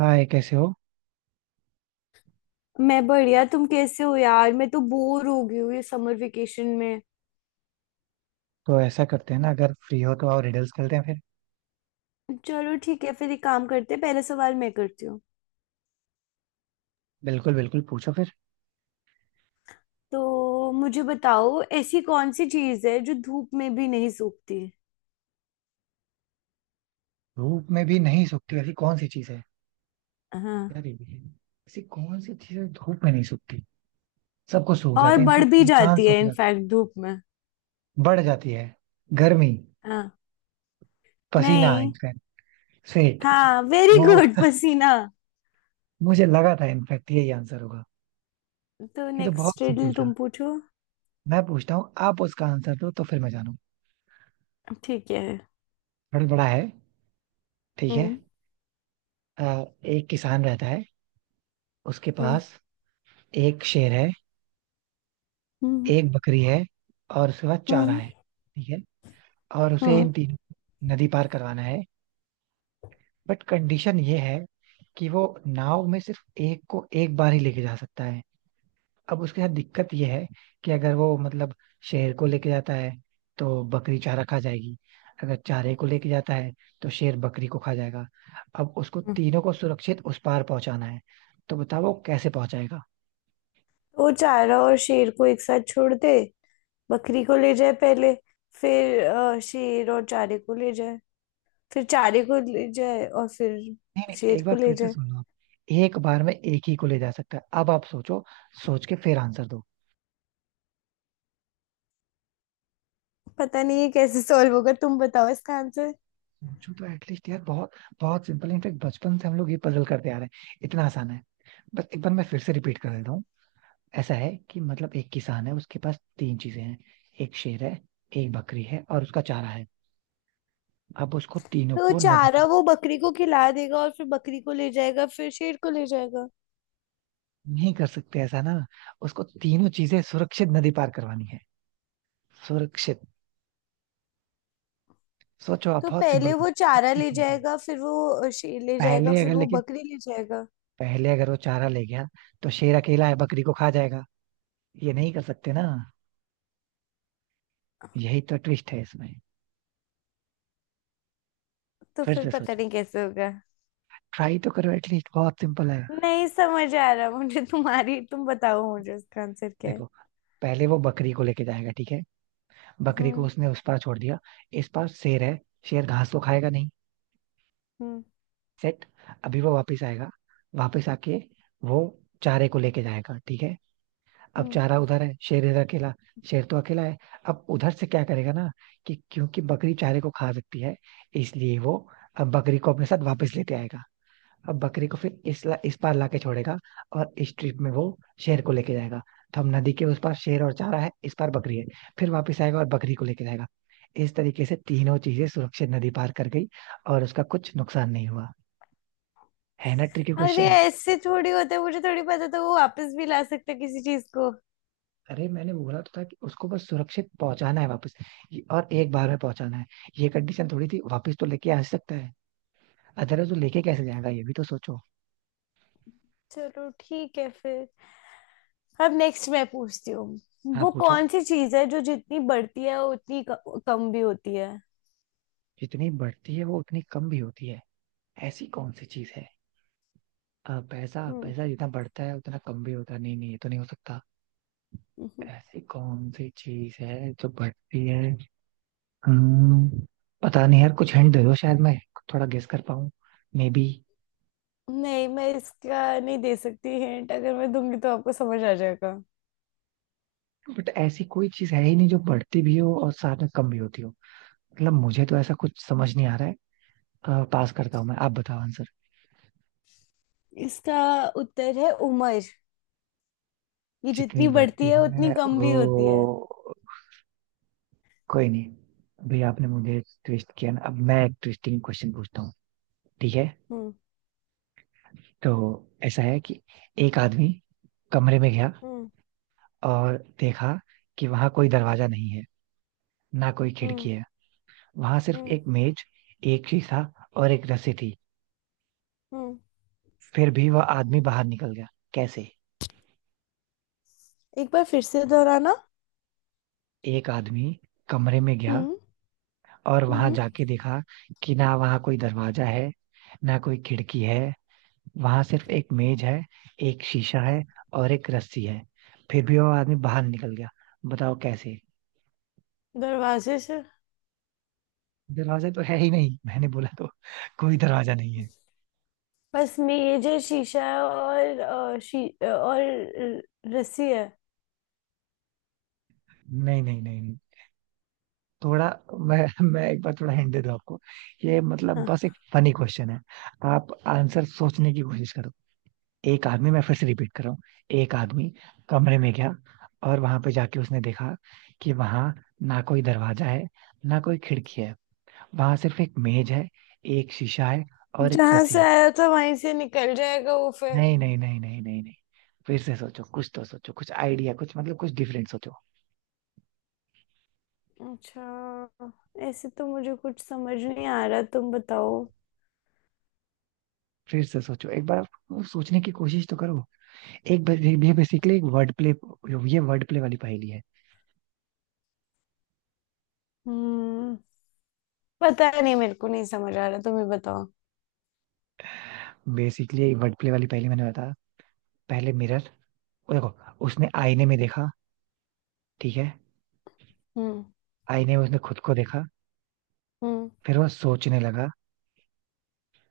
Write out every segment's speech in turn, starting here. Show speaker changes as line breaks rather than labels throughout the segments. हाय, कैसे हो।
मैं बढ़िया। तुम कैसे हो यार? मैं तो बोर हो गई हूँ ये समर वेकेशन में।
तो ऐसा करते हैं ना, अगर फ्री हो तो आओ रिडल्स खेलते हैं फिर।
चलो ठीक है, फिर एक काम करते हैं, पहला सवाल मैं करती हूँ।
बिल्कुल बिल्कुल, पूछो फिर।
तो मुझे बताओ, ऐसी कौन सी चीज है जो धूप में भी नहीं सूखती?
धूप में भी नहीं सूखती ऐसी कौन सी चीज है?
हाँ।
यार ये भी है। ऐसी कौन सी चीज है धूप में नहीं सूखती? सबको सूख
और
जाता है
बढ़
इनफैक्ट,
भी
इंसान
जाती
सूख
है
जाता
इनफैक्ट धूप में।
है। बढ़ जाती है। गर्मी।
हाँ।
पसीना
नहीं।
इनफैक्ट। स्वेट।
हाँ, वेरी
वो
गुड पसीना।
मुझे लगा था इनफैक्ट यही आंसर होगा।
तो
ये तो
नेक्स्ट
बहुत सिंपल
रिडल
था।
तुम पूछो।
मैं पूछता हूँ, आप उसका आंसर दो तो फिर मैं जानू।
ठीक है।
थोड़ा बड़ा है। ठीक है।
हम्म।
एक किसान रहता है। उसके
हम्म।
पास एक शेर है,
हम्म।
एक बकरी है और उसके पास चारा
हम्म।
है, ठीक है। और उसे
हम्म।
इन तीनों को नदी पार करवाना है। बट कंडीशन ये है कि वो नाव में सिर्फ एक को एक बार ही लेके जा सकता है। अब उसके साथ दिक्कत ये है कि अगर वो मतलब शेर को लेके जाता है तो बकरी चारा खा जाएगी। अगर चारे को लेके जाता है तो शेर बकरी को खा जाएगा। अब उसको
हम्म।
तीनों को सुरक्षित उस पार पहुंचाना है। तो बताओ वो कैसे पहुंचाएगा।
वो चारा और शेर को एक साथ छोड़ दे, बकरी को ले जाए पहले, फिर शेर और चारे को ले जाए, फिर चारे को ले जाए और फिर
नहीं, नहीं, एक
शेर
बार
को ले
फिर से
जाए।
सुन लो आप। एक बार में एक ही को ले जा सकता है, अब आप सोचो। सोच के फिर आंसर दो।
पता नहीं ये कैसे सॉल्व होगा, तुम बताओ इसका आंसर।
सोचो तो एटलीस्ट यार, बहुत बहुत सिंपल इनफेक्ट, बचपन से हम लोग ये पजल करते आ रहे हैं, इतना आसान है। बस एक बार मैं फिर से रिपीट कर देता हूँ। ऐसा है कि मतलब एक किसान है, उसके पास तीन चीजें हैं। एक शेर है, एक बकरी है और उसका चारा है। अब उसको तीनों
तो वो
को नदी
चारा
पार।
वो बकरी को खिला देगा और फिर बकरी को ले जाएगा फिर शेर को ले जाएगा।
नहीं कर सकते ऐसा ना। उसको तीनों चीजें सुरक्षित नदी पार करवानी है, सुरक्षित। सोचो आप,
तो
बहुत सिंपल
पहले वो
कुछ
चारा ले
tricky होता है।
जाएगा, फिर वो शेर ले जाएगा,
पहले
फिर
अगर
वो
लेकिन
बकरी ले जाएगा।
पहले अगर वो चारा ले गया तो शेर अकेला है, बकरी को खा जाएगा। ये नहीं कर सकते ना, यही तो ट्विस्ट है इसमें।
तो
फिर
फिर
से
पता
सोचो,
नहीं कैसे होगा।
ट्राई तो करो एटलीस्ट, बहुत सिंपल है।
नहीं समझ आ रहा मुझे, तुम बताओ मुझे इसका आंसर क्या है।
देखो, पहले वो बकरी को लेके जाएगा, ठीक है। बकरी को
हम्म।
उसने उस पार छोड़ दिया। इस पार शेर है, शेर घास को खाएगा नहीं।
हम्म।
सेट। अभी वो वापस आएगा, वापस आके वो चारे को लेके जाएगा, ठीक है। अब
हम्म।
जा रहा उधर है, शेर इधर अकेला। शेर तो अकेला है। अब उधर से क्या करेगा ना कि क्योंकि बकरी चारे को खा सकती है, इसलिए वो अब बकरी को अपने साथ वापस लेते आएगा। अब बकरी को फिर इस पार लाके छोड़ेगा और इस ट्रिप में वो शेर को लेके जाएगा। तो हम नदी के उस पार शेर और चारा है, इस पार बकरी है। फिर वापस आएगा और बकरी को लेके जाएगा। इस तरीके से तीनों चीजें सुरक्षित नदी पार कर गई और उसका कुछ नुकसान नहीं हुआ। है ना ट्रिकी
अरे
क्वेश्चन।
ऐसे थोड़ी होता है, मुझे थोड़ी पता था वो वापस भी ला सकता है किसी चीज को।
अरे मैंने बोला तो था कि उसको बस सुरक्षित पहुंचाना है, वापस। और एक बार में पहुंचाना है, ये कंडीशन थोड़ी थी, वापस तो लेके आ सकता है। अदरवाइज वो लेके कैसे जाएगा, ये भी तो सोचो।
चलो ठीक है फिर। अब नेक्स्ट मैं पूछती हूँ।
हाँ,
वो
पूछो।
कौन सी चीज है जो जितनी बढ़ती है वो उतनी कम भी होती है?
जितनी बढ़ती है वो उतनी कम भी होती है, ऐसी कौन सी चीज है? पैसा,
हम्म।
पैसा जितना बढ़ता है उतना कम भी होता है। नहीं नहीं, ये तो नहीं हो सकता।
हम्म।
ऐसी कौन सी चीज है जो बढ़ती है। हम्म, पता नहीं यार, कुछ हिंट दे दो शायद मैं थोड़ा गेस कर पाऊँ, मे बी।
नहीं मैं इसका नहीं दे सकती हिंट, अगर मैं दूंगी तो आपको समझ आ जाएगा।
बट ऐसी कोई चीज है ही नहीं जो बढ़ती भी हो और साथ में कम भी होती हो। मतलब मुझे तो ऐसा कुछ समझ नहीं आ रहा है। पास करता हूँ मैं, आप बताओ आंसर
इसका उत्तर है उम्र। ये
जितनी
जितनी बढ़ती
बढ़ती
है
है
उतनी कम भी होती है।
वो कोई नहीं। अभी आपने मुझे ट्विस्ट किया ना, अब मैं एक ट्विस्टिंग क्वेश्चन पूछता हूँ, ठीक है।
हम्म।
तो ऐसा है कि एक आदमी कमरे में गया
हम्म।
और देखा कि वहां कोई दरवाजा नहीं है, ना कोई खिड़की
हम्म।
है। वहां सिर्फ
हम्म।
एक मेज, एक शीशा और एक रस्सी थी।
हम्म।
फिर भी वह आदमी बाहर निकल गया, कैसे?
एक बार फिर से दोहराना।
एक आदमी कमरे में गया
हम्म।
और वहां
हम्म।
जाके देखा कि ना वहां कोई दरवाजा है, ना कोई खिड़की है। वहां सिर्फ एक मेज है, एक शीशा है और एक रस्सी है। फिर भी वो आदमी बाहर निकल गया, बताओ कैसे।
दरवाजे से।
दरवाजा तो है ही नहीं, मैंने बोला तो, कोई दरवाजा नहीं है।
बस मेज है, शीशा है और और रस्सी है।
नहीं नहीं नहीं नहीं। थोड़ा मैं मैं एक बार थोड़ा हिंट दे दूं आपको। ये मतलब
हाँ।
बस एक फनी क्वेश्चन है, आप आंसर सोचने की कोशिश। एक आदमी, मैं फिर से रिपीट कर रहा हूँ, एक आदमी कमरे में गया और वहां पे जाके उसने देखा कि वहां ना कोई दरवाजा है, ना कोई खिड़की है। वहां सिर्फ एक मेज है, एक शीशा है और एक
जहां
रस्सी
से
है।
आया था वहीं से निकल जाएगा वो फिर।
नहीं नहीं नहीं नहीं नहीं नहीं। फिर से सोचो, कुछ तो सोचो, कुछ आइडिया, कुछ मतलब कुछ डिफरेंट सोचो।
अच्छा। ऐसे तो मुझे कुछ समझ नहीं आ रहा, तुम बताओ।
फिर से सोचो एक बार, वो सोचने की कोशिश तो करो। एक बस- ये बेसिकली एक वर्ड प्ले, ये वर्ड प्ले वाली पहेली है।
हम्म। पता नहीं, मेरे को नहीं समझ आ रहा, तुम ही बताओ।
बेसिकली वर्ड प्ले वाली पहेली, मैंने बताया। पहले मिरर। देखो, उसने आईने में देखा, ठीक है।
हम्म।
आईने में उसने खुद को देखा।
हम्म।
फिर वह सोचने लगा,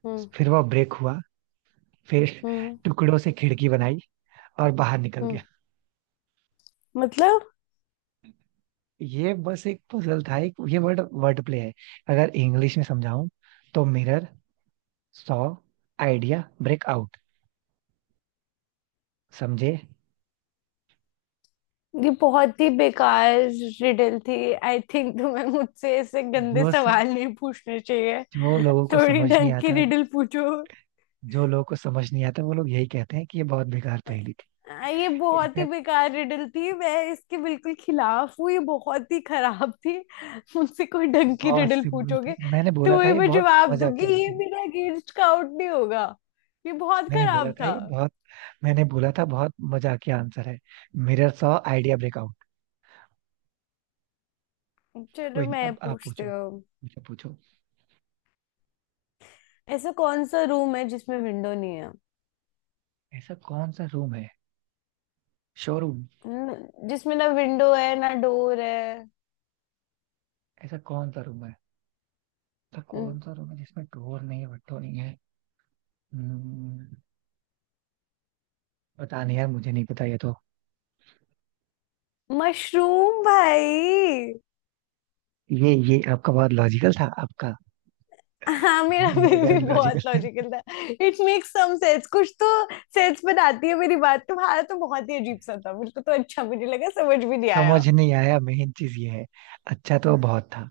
हम्म।
फिर वह ब्रेक हुआ। फिर
हम्म।
टुकड़ों से खिड़की बनाई और बाहर निकल
हम्म।
गया।
मतलब,
ये बस एक पजल था, एक ये वर्ड वर्ड प्ले है। अगर इंग्लिश में समझाऊं, तो mirror saw idea break out, समझे?
ये बहुत ही बेकार रिडल थी आई थिंक, तुम्हें मुझसे ऐसे गंदे
जो सब
सवाल नहीं पूछने चाहिए।
जो लोगों को
थोड़ी
समझ नहीं
ढंग की
आता,
रिडल पूछो।
जो लोगों को समझ नहीं आता वो लोग यही कहते हैं कि ये बहुत बेकार पहेली थी।
ये बहुत ही
इनफैक्ट
बेकार रिडल थी, मैं इसके बिल्कुल खिलाफ हूँ, ये बहुत ही खराब थी। मुझसे कोई ढंग की
बहुत
रिडल
सिंपल थी,
पूछोगे
मैंने
तो
बोला था
वही
ये
मैं
बहुत
जवाब
मजाक के
दूंगी, ये
आंसर है।
मेरा अगेंस्ट काउंट नहीं होगा। ये बहुत
मैंने बोला
खराब
था
था।
ये बहुत मैंने बोला था बहुत मजाकिया आंसर है। Mirror saw idea break out.
चलो
कोई नहीं,
मैं
अब आप
पूछती
पूछो
हूँ।
मुझे, पूछो।
ऐसा कौन सा रूम है जिसमें विंडो नहीं है?
ऐसा कौन सा रूम है? शोरूम।
जिसमें ना विंडो है ना डोर है?
ऐसा कौन सा रूम है? ऐसा कौन
न-
सा रूम है जिसमें डोर नहीं है, window नहीं है? हम्म, पता नहीं यार, मुझे नहीं पता, ये तो
मशरूम भाई।
ये आपका बहुत लॉजिकल था, आपका
हाँ मेरा
ये
फिर
अगर
भी
लॉजिकल।
बहुत लॉजिकल था। इट मेक्स सम सेंस, कुछ तो सेंस बनाती है मेरी बात। तुम्हारा तो बहुत ही अजीब सा था, मेरे को तो अच्छा भी नहीं लगा, समझ भी नहीं आया।
समझ नहीं आया, मेन चीज ये है। अच्छा तो बहुत था।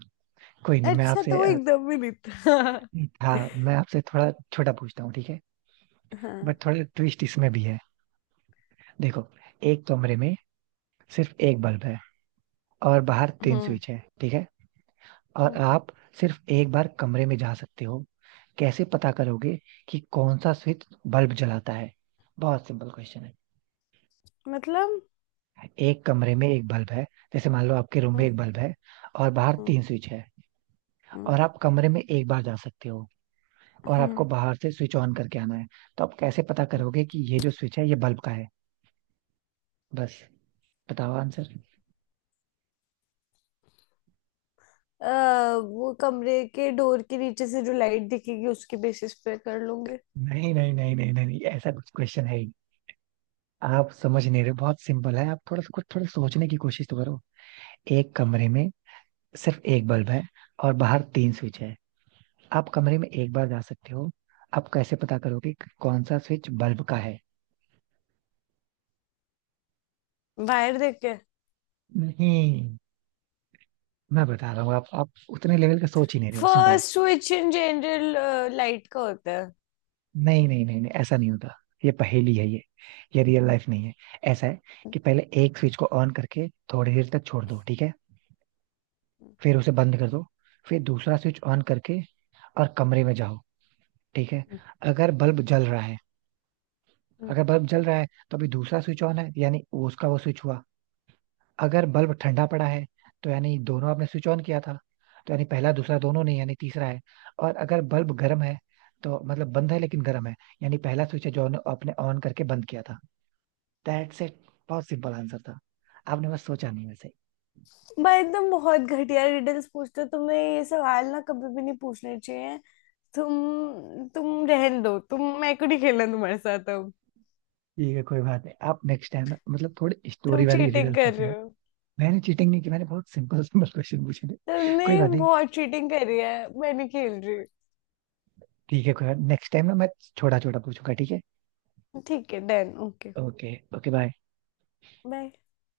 कोई नहीं, मैं
अच्छा
आपसे
तो वो एकदम भी नहीं था।
था, मैं आपसे थोड़ा छोटा पूछता हूँ, ठीक है।
हाँ।
बट थोड़ा ट्विस्ट इसमें भी है। देखो, एक कमरे में सिर्फ एक बल्ब है और बाहर तीन
हम्म।
स्विच है, ठीक है। और
हम्म,
आप सिर्फ एक बार कमरे में जा सकते हो, कैसे पता करोगे कि कौन सा स्विच बल्ब जलाता है? बहुत सिंपल क्वेश्चन है।
मतलब।
एक कमरे में एक बल्ब है, जैसे मान लो आपके रूम में
हम्म।
एक बल्ब है और बाहर
हम्म।
तीन स्विच है।
हम्म,
और आप कमरे में एक बार जा सकते हो और
हम्म।
आपको बाहर से स्विच ऑन करके आना है। तो आप कैसे पता करोगे कि ये जो स्विच है ये बल्ब का है, बस बताओ आंसर।
अ, वो कमरे के डोर के नीचे से जो लाइट दिखेगी उसके बेसिस पे कर लूंगे।
नहीं नहीं नहीं नहीं नहीं नहीं, ऐसा कुछ क्वेश्चन है, आप समझ नहीं रहे, बहुत सिंपल है, आप थोड़ा सा कुछ, थोड़ा सोचने की कोशिश तो करो। एक कमरे में सिर्फ एक बल्ब है और बाहर तीन स्विच है। आप कमरे में एक बार जा सकते हो, आप कैसे पता करोगे कि कौन सा स्विच बल्ब का है?
बाहर देख के।
नहीं, मैं बता रहा हूँ, आप उतने लेवल का सोच ही नहीं रहे हो, सिंपल है।
First switch in general light का होता है।
नहीं नहीं नहीं नहीं, ऐसा नहीं होता, ये पहेली है, ये रियल लाइफ नहीं है। ऐसा है कि पहले एक स्विच को ऑन करके थोड़ी देर तक छोड़ दो, ठीक है। फिर उसे बंद कर दो, फिर दूसरा स्विच ऑन करके और कमरे में जाओ, ठीक है। अगर बल्ब जल रहा है, अगर बल्ब जल रहा है, तो अभी दूसरा स्विच ऑन है, यानी वो उसका, वो स्विच हुआ। अगर बल्ब ठंडा पड़ा है, तो यानी दोनों आपने स्विच ऑन किया था, तो यानी पहला दूसरा दोनों नहीं, यानी तीसरा है। और अगर बल्ब गर्म है, तो मतलब बंद है लेकिन गर्म है, यानी पहला स्विच है जो आपने आपने ऑन करके बंद किया था। That's it. बहुत सिंपल आंसर था, आपने बस सोचा नहीं वैसे ही।
भाई तुम बहुत घटिया रिडल्स पूछते हो, तुम्हें ये सवाल ना कभी भी नहीं पूछने चाहिए। तुम रहन दो, तुम मैं को नहीं खेलना तुम्हारे साथ अब।
ठीक है, कोई बात नहीं, आप नेक्स्ट टाइम ना मतलब थोड़ी स्टोरी
तुम
वाली
चीटिंग
रिडल्स
कर
लेके
रहे
आना।
हो।
मैंने चीटिंग नहीं की, मैंने बहुत सिंपल सिंपल क्वेश्चन पूछे थे।
तुमने
कोई बात नहीं।
बहुत चीटिंग करी है। मैं नहीं खेल रही।
ठीक है, कोई नेक्स्ट टाइम ना, मैं छोटा छोटा पूछूंगा, ठीक है।
ठीक है, done, okay,
okay, okay, bye.
Bye.